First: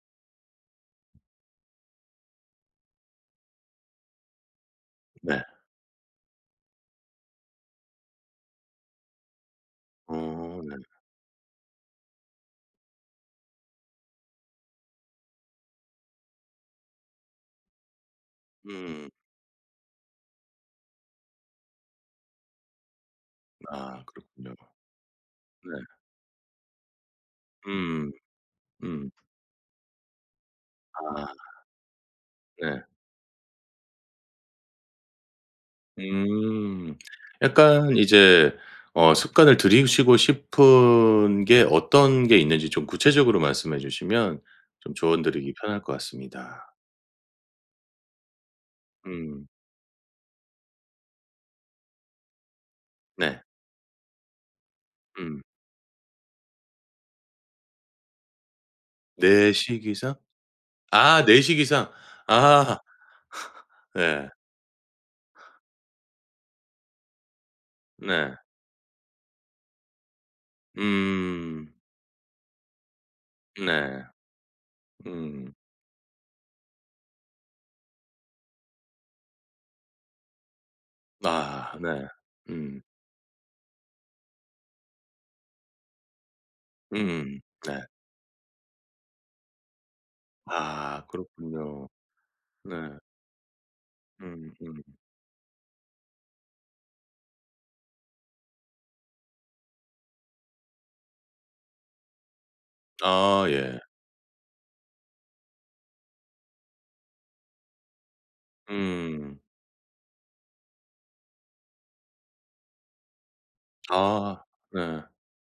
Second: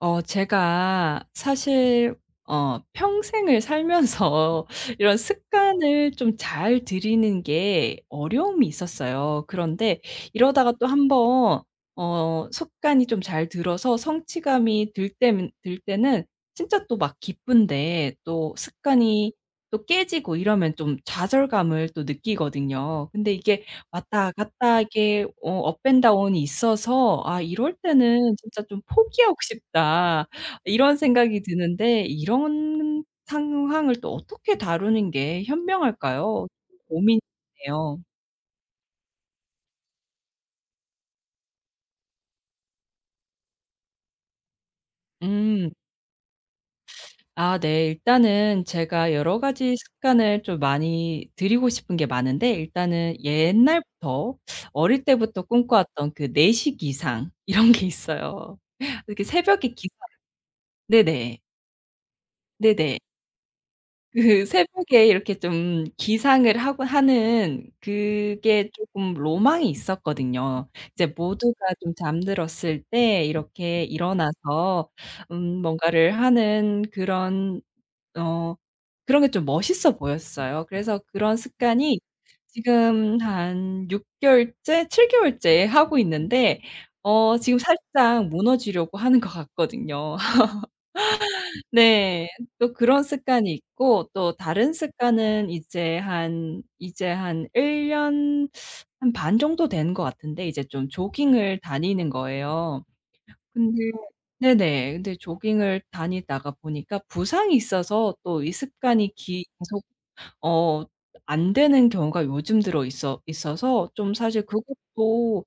제가 사실 평생을 살면서 이런 네. 습관을 좀 잘 들이는 게 어려움이 있었어요. 그런데 이러다가 네. 또 한번 습관이 좀 잘 들어서 성취감이 들 때는 진짜 또 막 기쁜데 또 음. 습관이 또 깨지고 이러면 좀 좌절감을 또 느끼거든요. 근데 이게 아, 왔다 그렇군요. 갔다 이게 네. 업앤 다운이 있어서 '아 이럴 음. 때는 진짜 좀 음. 포기하고 싶다.' 이런 아, 생각이 드는데 네. 이런 상황을 또 어떻게 다루는 게 현명할까요? 음. 약간 고민이네요. 이제 습관을 들이시고 싶은 게 어떤 게 있는지 좀 구체적으로 말씀해 주시면 좀 조언 드리기 음. 편할 것 같습니다. 아 네. 일단은 제가 여러 음. 가지 습관을 좀 많이 들이고 싶은 게 많은데 일단은 네. 옛날부터 어릴 음. 때부터 꿈꿔왔던 그내시 기상 이런 게 있어요. 이렇게 네, 새벽에 시 기상 기상? 아, 네네. 네, 시 기상. 아. 네네. 네. 그 새벽에 이렇게 좀 기상을 하고 하는 네. 그게 조금 로망이 있었거든요. 이제 모두가 음. 좀 잠들었을 때 이렇게 네. 일어나서 음. 뭔가를 하는 그런 어 그런 게 좀 멋있어 보였어요. 그래서 그런 아, 습관이 네. 음. 지금 한 6개월째 개월째, 7개월째 개월째 하고 있는데 음. 지금 네. 살짝 무너지려고 하는 것 같거든요. 아, 그렇군요. 네. 또 네. 그런 습관이 있고 또 음 다른 음. 습관은 이제 한 1년 년 한 반 정도 된 것 같은데 이제 좀 조깅을 다니는 거예요. 아, 예. 근데 네네. 근데 조깅을 다니다가 보니까 부상이 있어서 또 이 습관이 음. 기 계속 어 안 되는 경우가 요즘 들어 있어서 좀 아, 사실 네. 그것도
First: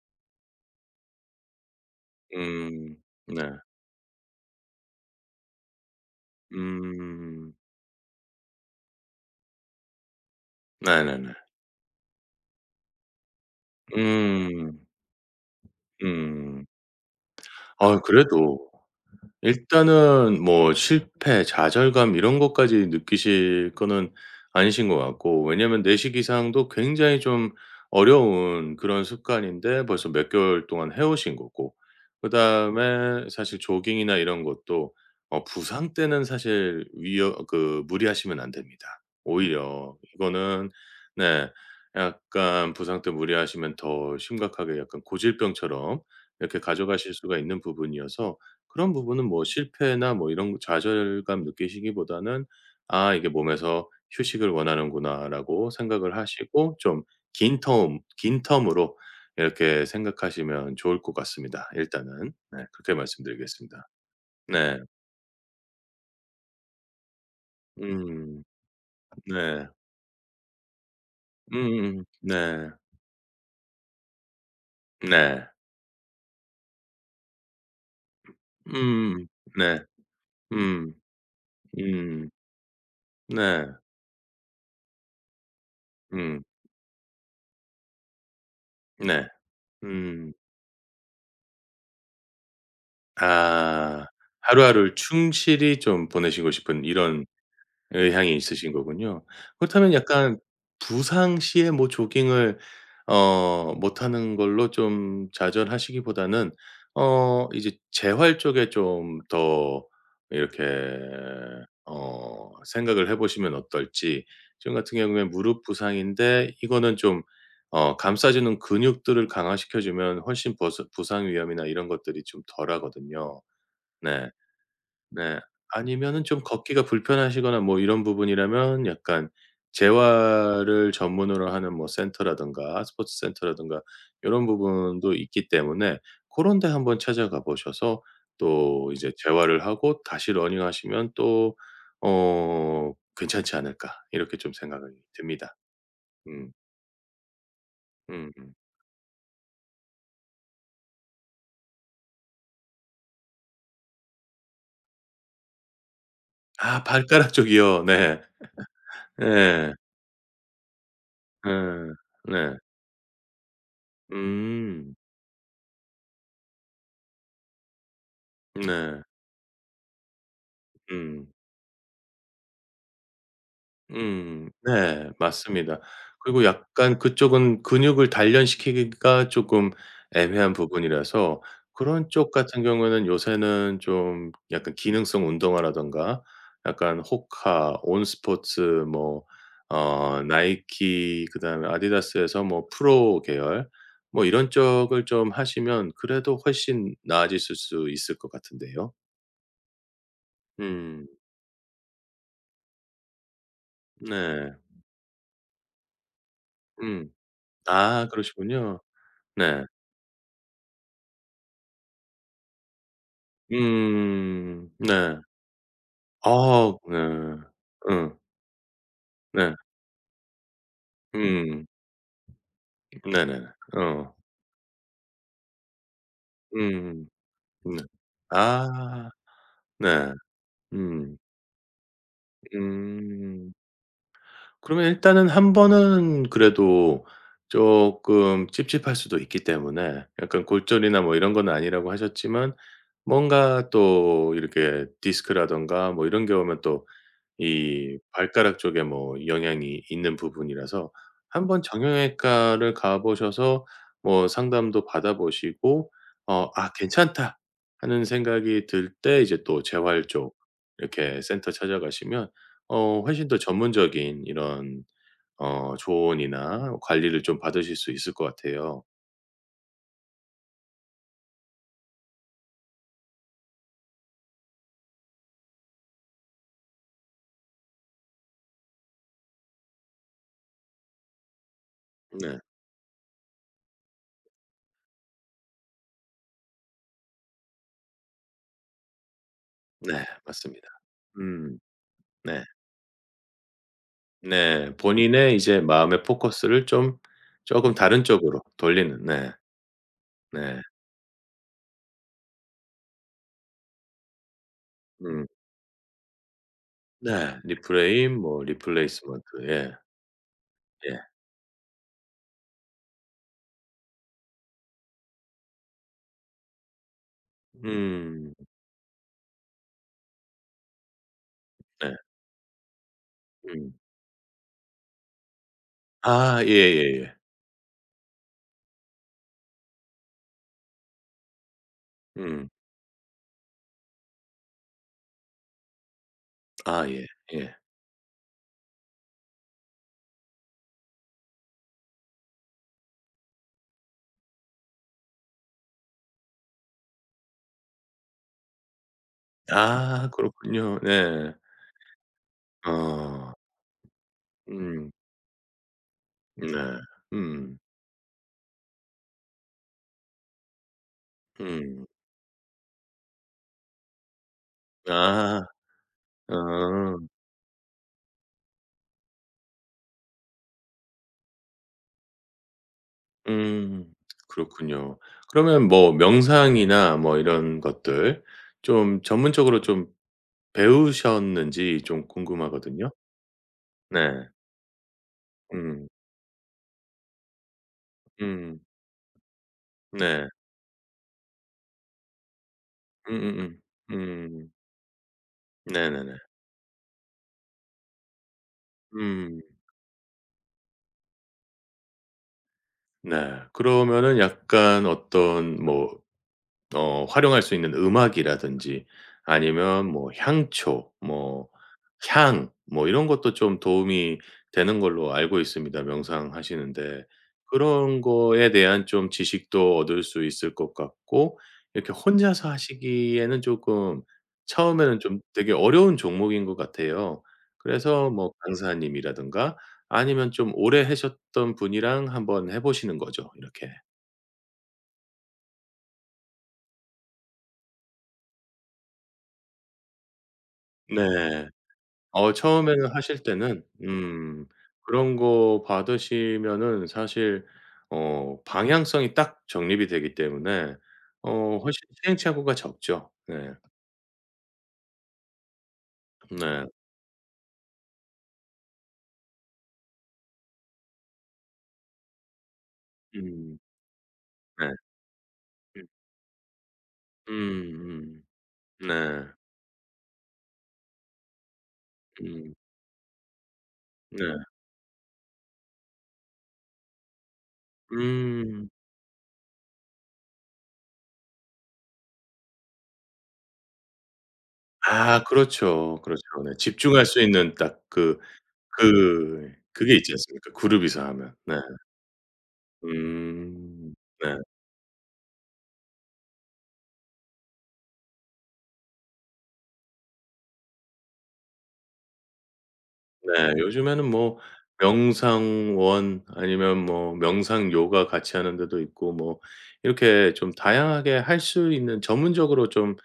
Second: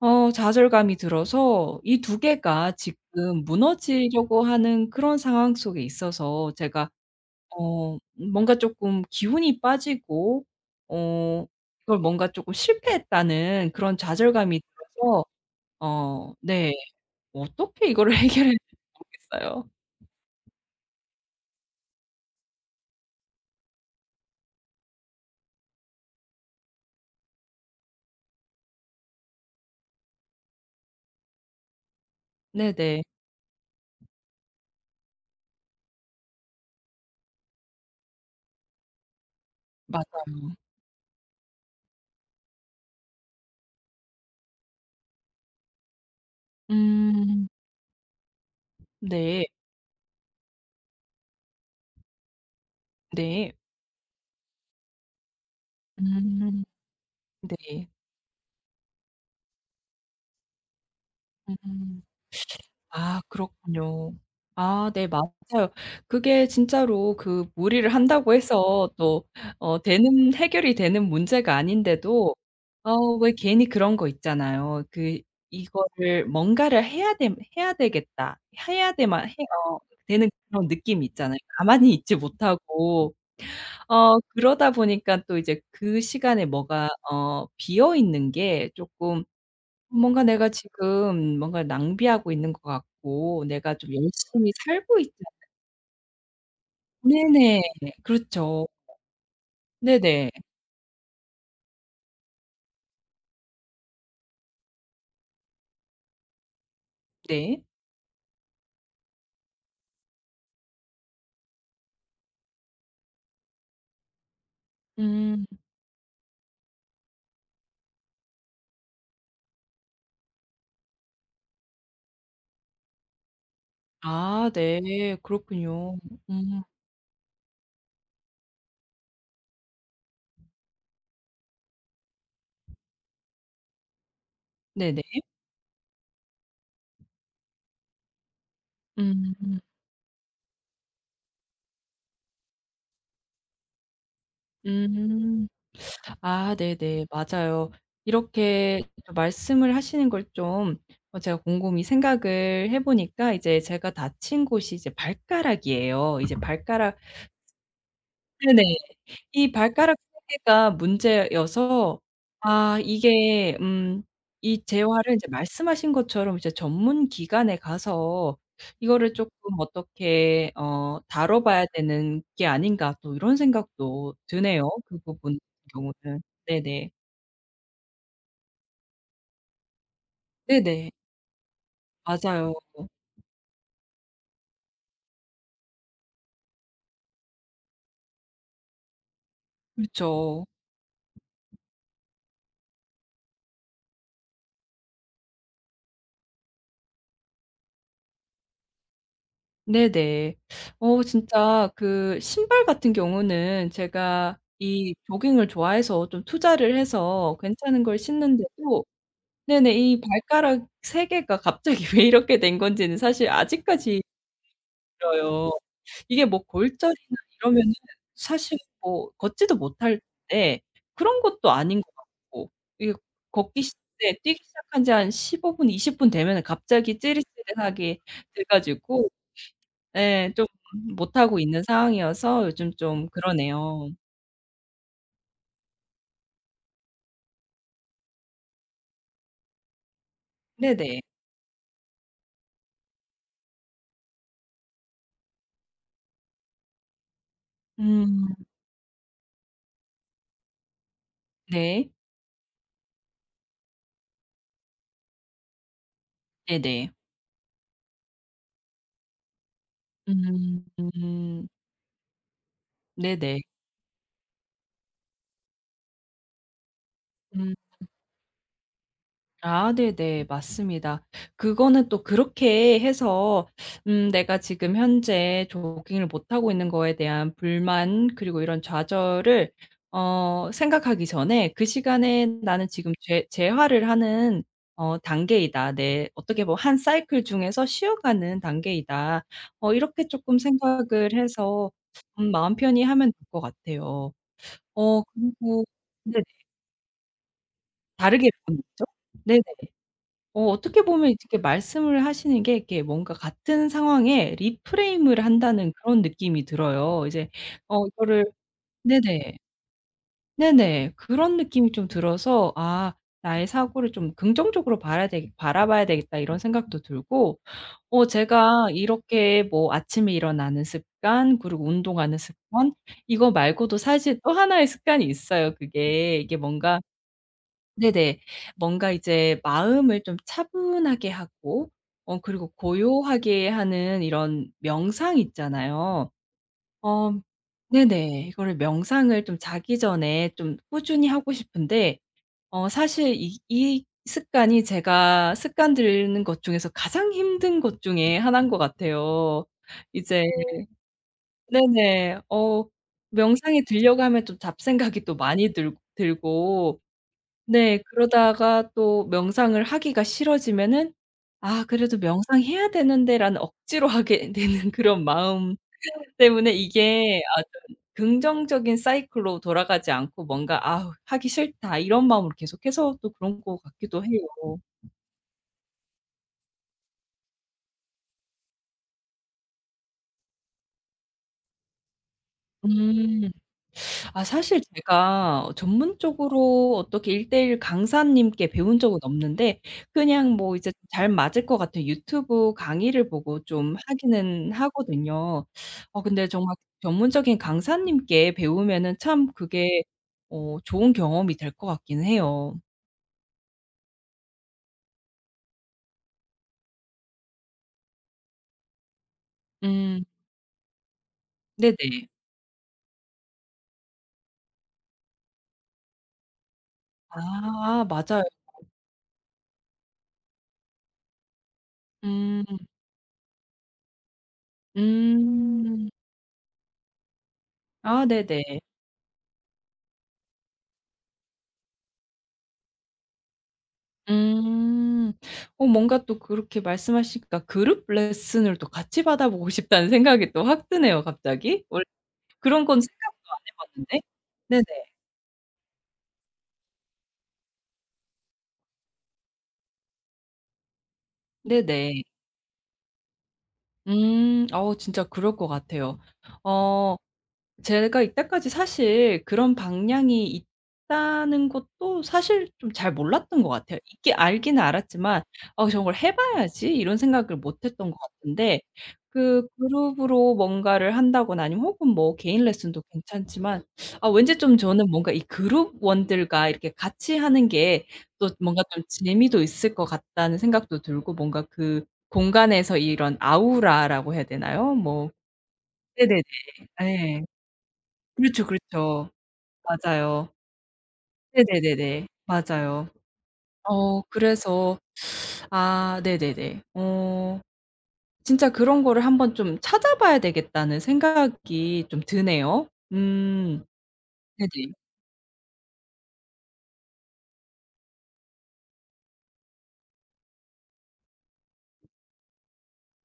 좌절감이 들어서 이 두 개가 음. 지금 네. 무너지려고 하는 그런 상황 속에 있어서 제가 음. 어 뭔가 쪼끔 기운이 빠지고 네네네. 어 이걸 뭔가 쪼끔 실패했다는 그런 좌절감이 음. 들어서 음. 네. 어떻게 아, 이거를 해결해야 그래도 될지 모르겠어요. 일단은 뭐 실패, 좌절감 이런 것까지 느끼실 거는 아니신 것 같고, 왜냐면 내시기상도 굉장히 좀 어려운 그런 습관인데 벌써 몇 개월 동안 해 오신 거고, 네네. 그다음에 사실 조깅이나 이런 것도 부상 때는 사실 위험 그 무리하시면 안 됩니다. 오히려 맞아요. 이거는, 네, 약간 부상 때 무리하시면 더 심각하게 약간 고질병처럼 이렇게 가져가실 수가 음. 있는 부분이어서 그런 부분은 뭐 네. 실패나 뭐 이런 좌절감 느끼시기보다는 '아, 이게 네. 몸에서 휴식을 원하는구나.'라고 생각을 음. 하시고 좀 긴 네. 텀, 긴 텀으로 이렇게 생각하시면 좋을 것 같습니다 음. 일단은. 네, 그렇게 아 말씀드리겠습니다. 그렇군요. 네. 아 네 맞아요. 그게 진짜로 그 무리를 한다고 음. 해서 또 네. 되는 해결이 되는 문제가 음음. 아닌데도 네. 왜 괜히 그런 거 있잖아요. 그 네. 이거를 뭔가를 해야 되겠다. 해야 음음. 돼만 해 어 네. 되는 그런 음. 느낌이 있잖아요. 가만히 있지 음. 못하고. 네. 그러다 보니까 또 이제 그 음. 시간에 뭐가 비어 있는 게 조금 네. 뭔가 음. 내가 지금 뭔가 낭비하고 있는 것 같고 내가 좀 아. 열심히 하루하루를 살고 있지 충실히 좀 보내시고 싶은 이런 네네. 의향이 그렇죠. 있으신 거군요. 그렇다면 네네. 약간 부상 시에 뭐 조깅을 못하는 걸로 좀 좌절하시기보다는 네. 이제 재활 쪽에 좀 더 이렇게 생각을 해 보시면 어떨지. 지금 같은 경우에 음. 무릎 부상인데, 이거는 좀 감싸 주는 근육들을 강화시켜 주면 훨씬 버스 부상 위험이나 이런 것들이 좀 덜하거든요. 네. 아 네. 네. 그렇군요. 아니면은 좀 음. 걷기가 불편하시거나 뭐 이런 부분이라면 약간 재활을 전문으로 하는 뭐 센터라든가 스포츠 센터라든가 요런 네네. 부분도 있기 때문에 고런 데 한번 찾아가 보셔서 또 이제 음. 재활을 하고 다시 러닝하시면 또 '괜찮지 않을까.' 이렇게 좀 생각이 음. 듭니다. 음. 아 네네. 맞아요. 음음. 이렇게 좀 말씀을 하시는 걸 좀 제가 곰곰이 생각을 해 보니까 이제 제가 다친 곳이 이제 발가락이에요. 이제 아, 발가락 발가락 쪽이요. 네. 네네. 이 예. 발가락 3개 개가 예. 문제여서 네. 아 이게 이 음. 재활을 이제 말씀하신 것처럼 이제 전문 기관에 가서 네. 이거를 쪼끔 어떻게 음. 다뤄 봐야 되는 게 아닌가 또 이런 생각도 음. 드네요, 그 네. 부분 같은 맞습니다. 경우는. 그리고 네네. 약간 그쪽은 근육을 단련시키기가 쪼끔 애매한 네네. 부분이라서 그런 쪽 맞아요. 같은 경우에는 요새는 좀 약간 기능성 운동화라든가 약간 호카, 온스포츠, 뭐 그렇죠. 나이키, 그다음에 아디다스에서 뭐 프로 계열, 뭐 이런 쪽을 좀 하시면 그래도 훨씬 나아지실 수 있을 것 같은데요. 네네. 음. 진짜 그 신발 같은 경우는 제가 네. 이 조깅을 좋아해서 좀 투자를 음. 해서 괜찮은 걸 아, 그러시군요. 신는데도 네. 네네. 이 발가락 3개 개가 갑자기 왜 이렇게 된 건지는 사실 아직까지 음. 네. 몰라요. 이게 뭐 아, 골절이나 네. 이러면은 응. 사실 뭐 네. 걷지도 못할 텐데 그런 것도 음. 아닌 것 같고 이게 네네네. 걷기 시 네 어. 뛰기 시작한 지 한 15분 20분 되면은 갑자기 음. 네. 찌릿찌릿하게 돼 아. 가지고 네. 예 좀 음. 못하고 있는 상황이어서 요즘 좀 음. 그러네요. 그러면 일단은 한 번은 그래도 쪼끔 찝찝할 수도 있기 때문에, 약간 네네. 골절이나 뭐 이런 건 아니라고 하셨지만 뭔가 또 이렇게 디스크라든가 뭐 이런 게 오면 또 이 음 발가락 쪽에 뭐 영향이 있는 부분이라서 한번 네. 정형외과를 가 보셔서 뭐 상담도 받아 보시고 '아, 네네. 괜찮다.' 하는 생각이 들 때 이제 또 재활 쪽 음. 이렇게 센터 찾아가시면 훨씬 더 네네. 전문적인 이런 조언이나 관리를 좀 음. 받으실 수 있을 것 같아요. 아 네네. 맞습니다. 그거는 또 그렇게 해서 내가 지금 현재 조깅을 못하고 있는 거에 대한 불만 그리고 이런 좌절을 생각하기 전에 그 시간에 네. '나는 지금 재 재활을 하는 단계이다. 내 어떻게 보면 한 사이클 중에서 쉬어가는 단계이다.' 네. 이렇게 조금 맞습니다. 생각을 음. 해서 네. 마음 편히 하면 될 것 같아요. 네. 본인의 이제 그리고 마음의 네 포커스를 좀 조금 다른 다르게 쪽으로 보는 거죠? 돌리는, 네. 네네. 네. 어떻게 보면 이렇게 말씀을 하시는 게 이렇게 뭔가 같은 상황에 리프레임을 음. 한다는 그런 느낌이 들어요. 이제 네. 리프레임, 이거를 뭐 리플레이스먼트. 네네. 예. 네네. 예. 그런 느낌이 좀 들어서 '아 나의 사고를 좀 긍정적으로 봐야 되겠 바라봐야 되겠다.' 이런 생각도 들고 음. 제가 이렇게 뭐 아침에 일어나는 습관 그리고 네. 운동하는 습관 이거 음. 말고도 사실 또 하나의 습관이 있어요 그게. 이게 아, 뭔가 예예예. 네네. 뭔가 이제 마음을 좀 차분하게 하고 음. 그리고 고요하게 하는 이런 명상 있잖아요. 아, 예. 어 예. 네네. 이거를 명상을 좀 자기 전에 좀 꾸준히 하고 싶은데 사실 이 습관이 제가 습관 들이는 것 중에서 가장 힘든 것 중에 하나인 것 같아요. 아, 이제 그렇군요. 네. 네네. 어. 명상에 들려고 하면 좀 음. 잡생각이 또 많이 들 네. 들고 음. 네. 그러다가 또 명상을 하기가 싫어지면은 '아 음. 그래도 명상해야 되는데.'라는 억지로 하게 되는 그런 아. 마음 때문에 어. 이게 아 좀 긍정적인 사이클로 돌아가지 않고 뭔가 '아우 하기 싫다.' 이런 마음으로 계속해서 또 그런 것 음. 같기도 해요. 그렇군요. 그러면 뭐 명상이나 뭐 이런 것들 좀 전문적으로 좀 배우셨는지 좀 궁금하거든요. 음. 네. 아 사실 제가 음. 전문적으로 어떻게 1:1 강사님께 음. 배운 적은 없는데 네. 그냥 뭐 이제 잘 맞을 것 같은 유튜브 강의를 보고 음음음. 좀 음. 하기는 하거든요. 네네네. 근데 정말 전문적인 강사님께 배우면은 참 음. 그게 좋은 경험이 될 것 같긴 해요. 네. 그러면은 약간 어떤 뭐 활용할 수 있는 음악이라든지 아니면 음 뭐 향초, 뭐 네네. 향, 뭐 이런 것도 좀 도움이 되는 걸로 알고 있습니다 명상하시는데. 아 그런 맞아요. 거에 대한 좀 지식도 얻을 수 있을 것 같고, 이렇게 혼자서 음. 하시기에는 조금, 처음에는 좀 되게 음. 어려운 종목인 것 같아요. 아 그래서 뭐 네네. 강사님이라든가 아니면 좀 오래 하셨던 분이랑 한번 해 보시는 거죠, 이렇게. 음. 뭔가 또 그렇게 말씀하시니까 그룹 레슨을 또 같이 받아보고 싶다는 생각이 또 확 드네요 네. 갑자기. 원래 그런 건 처음에는 하실 생각도 안 해 때는 봤는데. 네네. 그런 거 받으시면은 사실 방향성이 딱 정립이 되기 때문에 훨씬 네네. 시행착오가 적죠. 네. 음. 진짜 그럴 것 같아요. 네. 어 제가 이때까지 사실 그런 방향이 있다는 것도 사실 좀 잘 몰랐던 것 음. 같아요. 있긴 알기는 네. 알았지만 '어 음. 저걸 해 봐야지.' 이런 생각을 못 했던 것 음. 같은데 네. 그 그룹으로 뭔가를 한다거나 아니면 혹은 뭐 개인 음. 레슨도 괜찮지만 아 네. 왠지 좀 저는 뭔가 이 그룹원들과 이렇게 같이 하는 게 또 뭔가 음. 좀 재미도 있을 것 같다는 생각도 들고 뭔가 그 공간에서 이런 아우라라고 해야 되나요? 뭐 아, 그렇죠. 네네네. 그렇죠. 네. 집중할 수 예. 있는 딱 그렇죠, 그렇죠. 그게 있지 맞아요. 않습니까? 그룹이서 하면. 네. 네네네네. 맞아요. 음. 네. 그래서 아 네네네. 진짜 그런 거를 한번 좀 찾아봐야 되겠다는 생각이 좀 드네요. 네. 음. 요즘에는 뭐 네네. 명상원 아니면 뭐 명상 요가 같이 하는 데도 있고, 뭐 이렇게 좀 다양하게 할 수 있는 전문적으로 좀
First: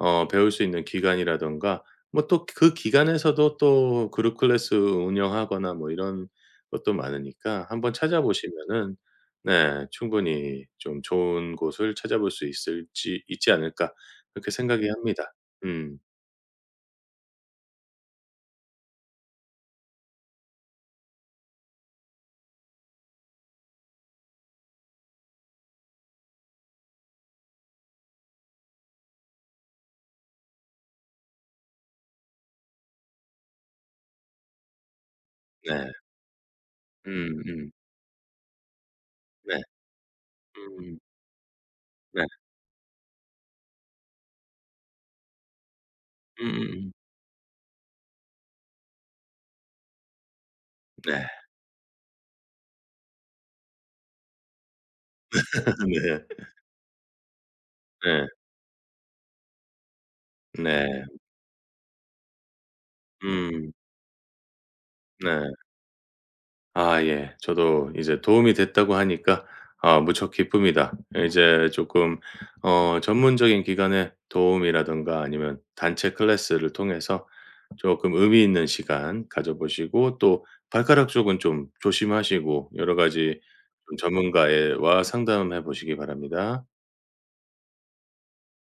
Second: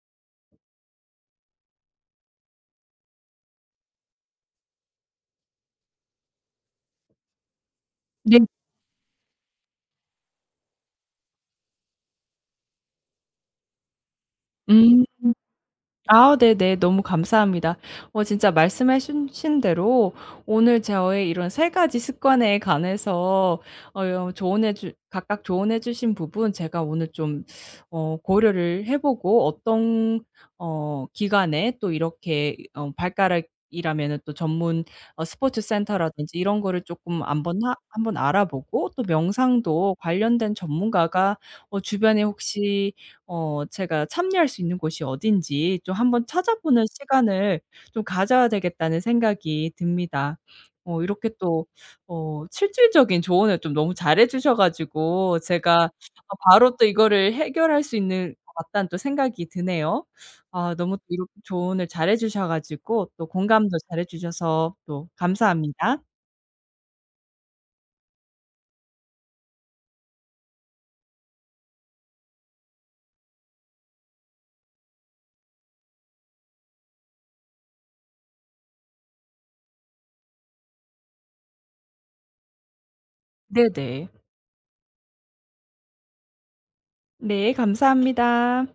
배울 수 있는 기간이라든가 뭐 또 그 기간에서도 또 그룹 클래스 운영하거나 뭐 이런 것도 많으니까 한번 네. 찾아보시면은, 네, 충분히 좀 좋은 곳을 찾아볼 수 있을지 있지 않을까 그렇게 생각이 음. 합니다. 음. 아 네네. 너무 감사합니다. 진짜 말씀해 주신 대로 오늘 저의 이런 세 가지 습관에 관해서 조언해 주 각각 조언해 주신 부분 제가 오늘 좀 고려를 해 보고 어떤 기간에 또 이렇게 발가락이라면은 또 전문 스포츠 네. 센터라든지 이런 거를 조금 한번 음음. 하 한번 알아보고 또 네. 명상도 관련된 음. 전문가가 네. 주변에 혹시 제가 참여할 수 있는 곳이 어딘지 좀 한번 찾아보는 음음음. 시간을 좀 가져야 되겠다는 생각이 듭니다. 이렇게 네. 또 실질적인 조언을 좀 너무 잘해 주셔 가지고 제가 네. 아 바로 또 이거를 해결할 수 네. 있는 것 같다는 또 생각이 드네요. 아 너무 네. 또 이렇게 조언을 잘해 주셔 가지고 또 음. 공감도 잘해 주셔서 또 네. 감사합니다. 아, 예. 저도 이제 도움이 됐다고 하니까 아, 무척 기쁩니다. 이제 조금 전문적인 기관의 도움이라든가 아니면 단체 클래스를 통해서 조금 의미 있는 시간 가져 보시고, 또 발가락 쪽은 좀 조심하시고 여러 가지 좀 네네. 전문가와 상담해 보시기 바랍니다. 네 감사합니다.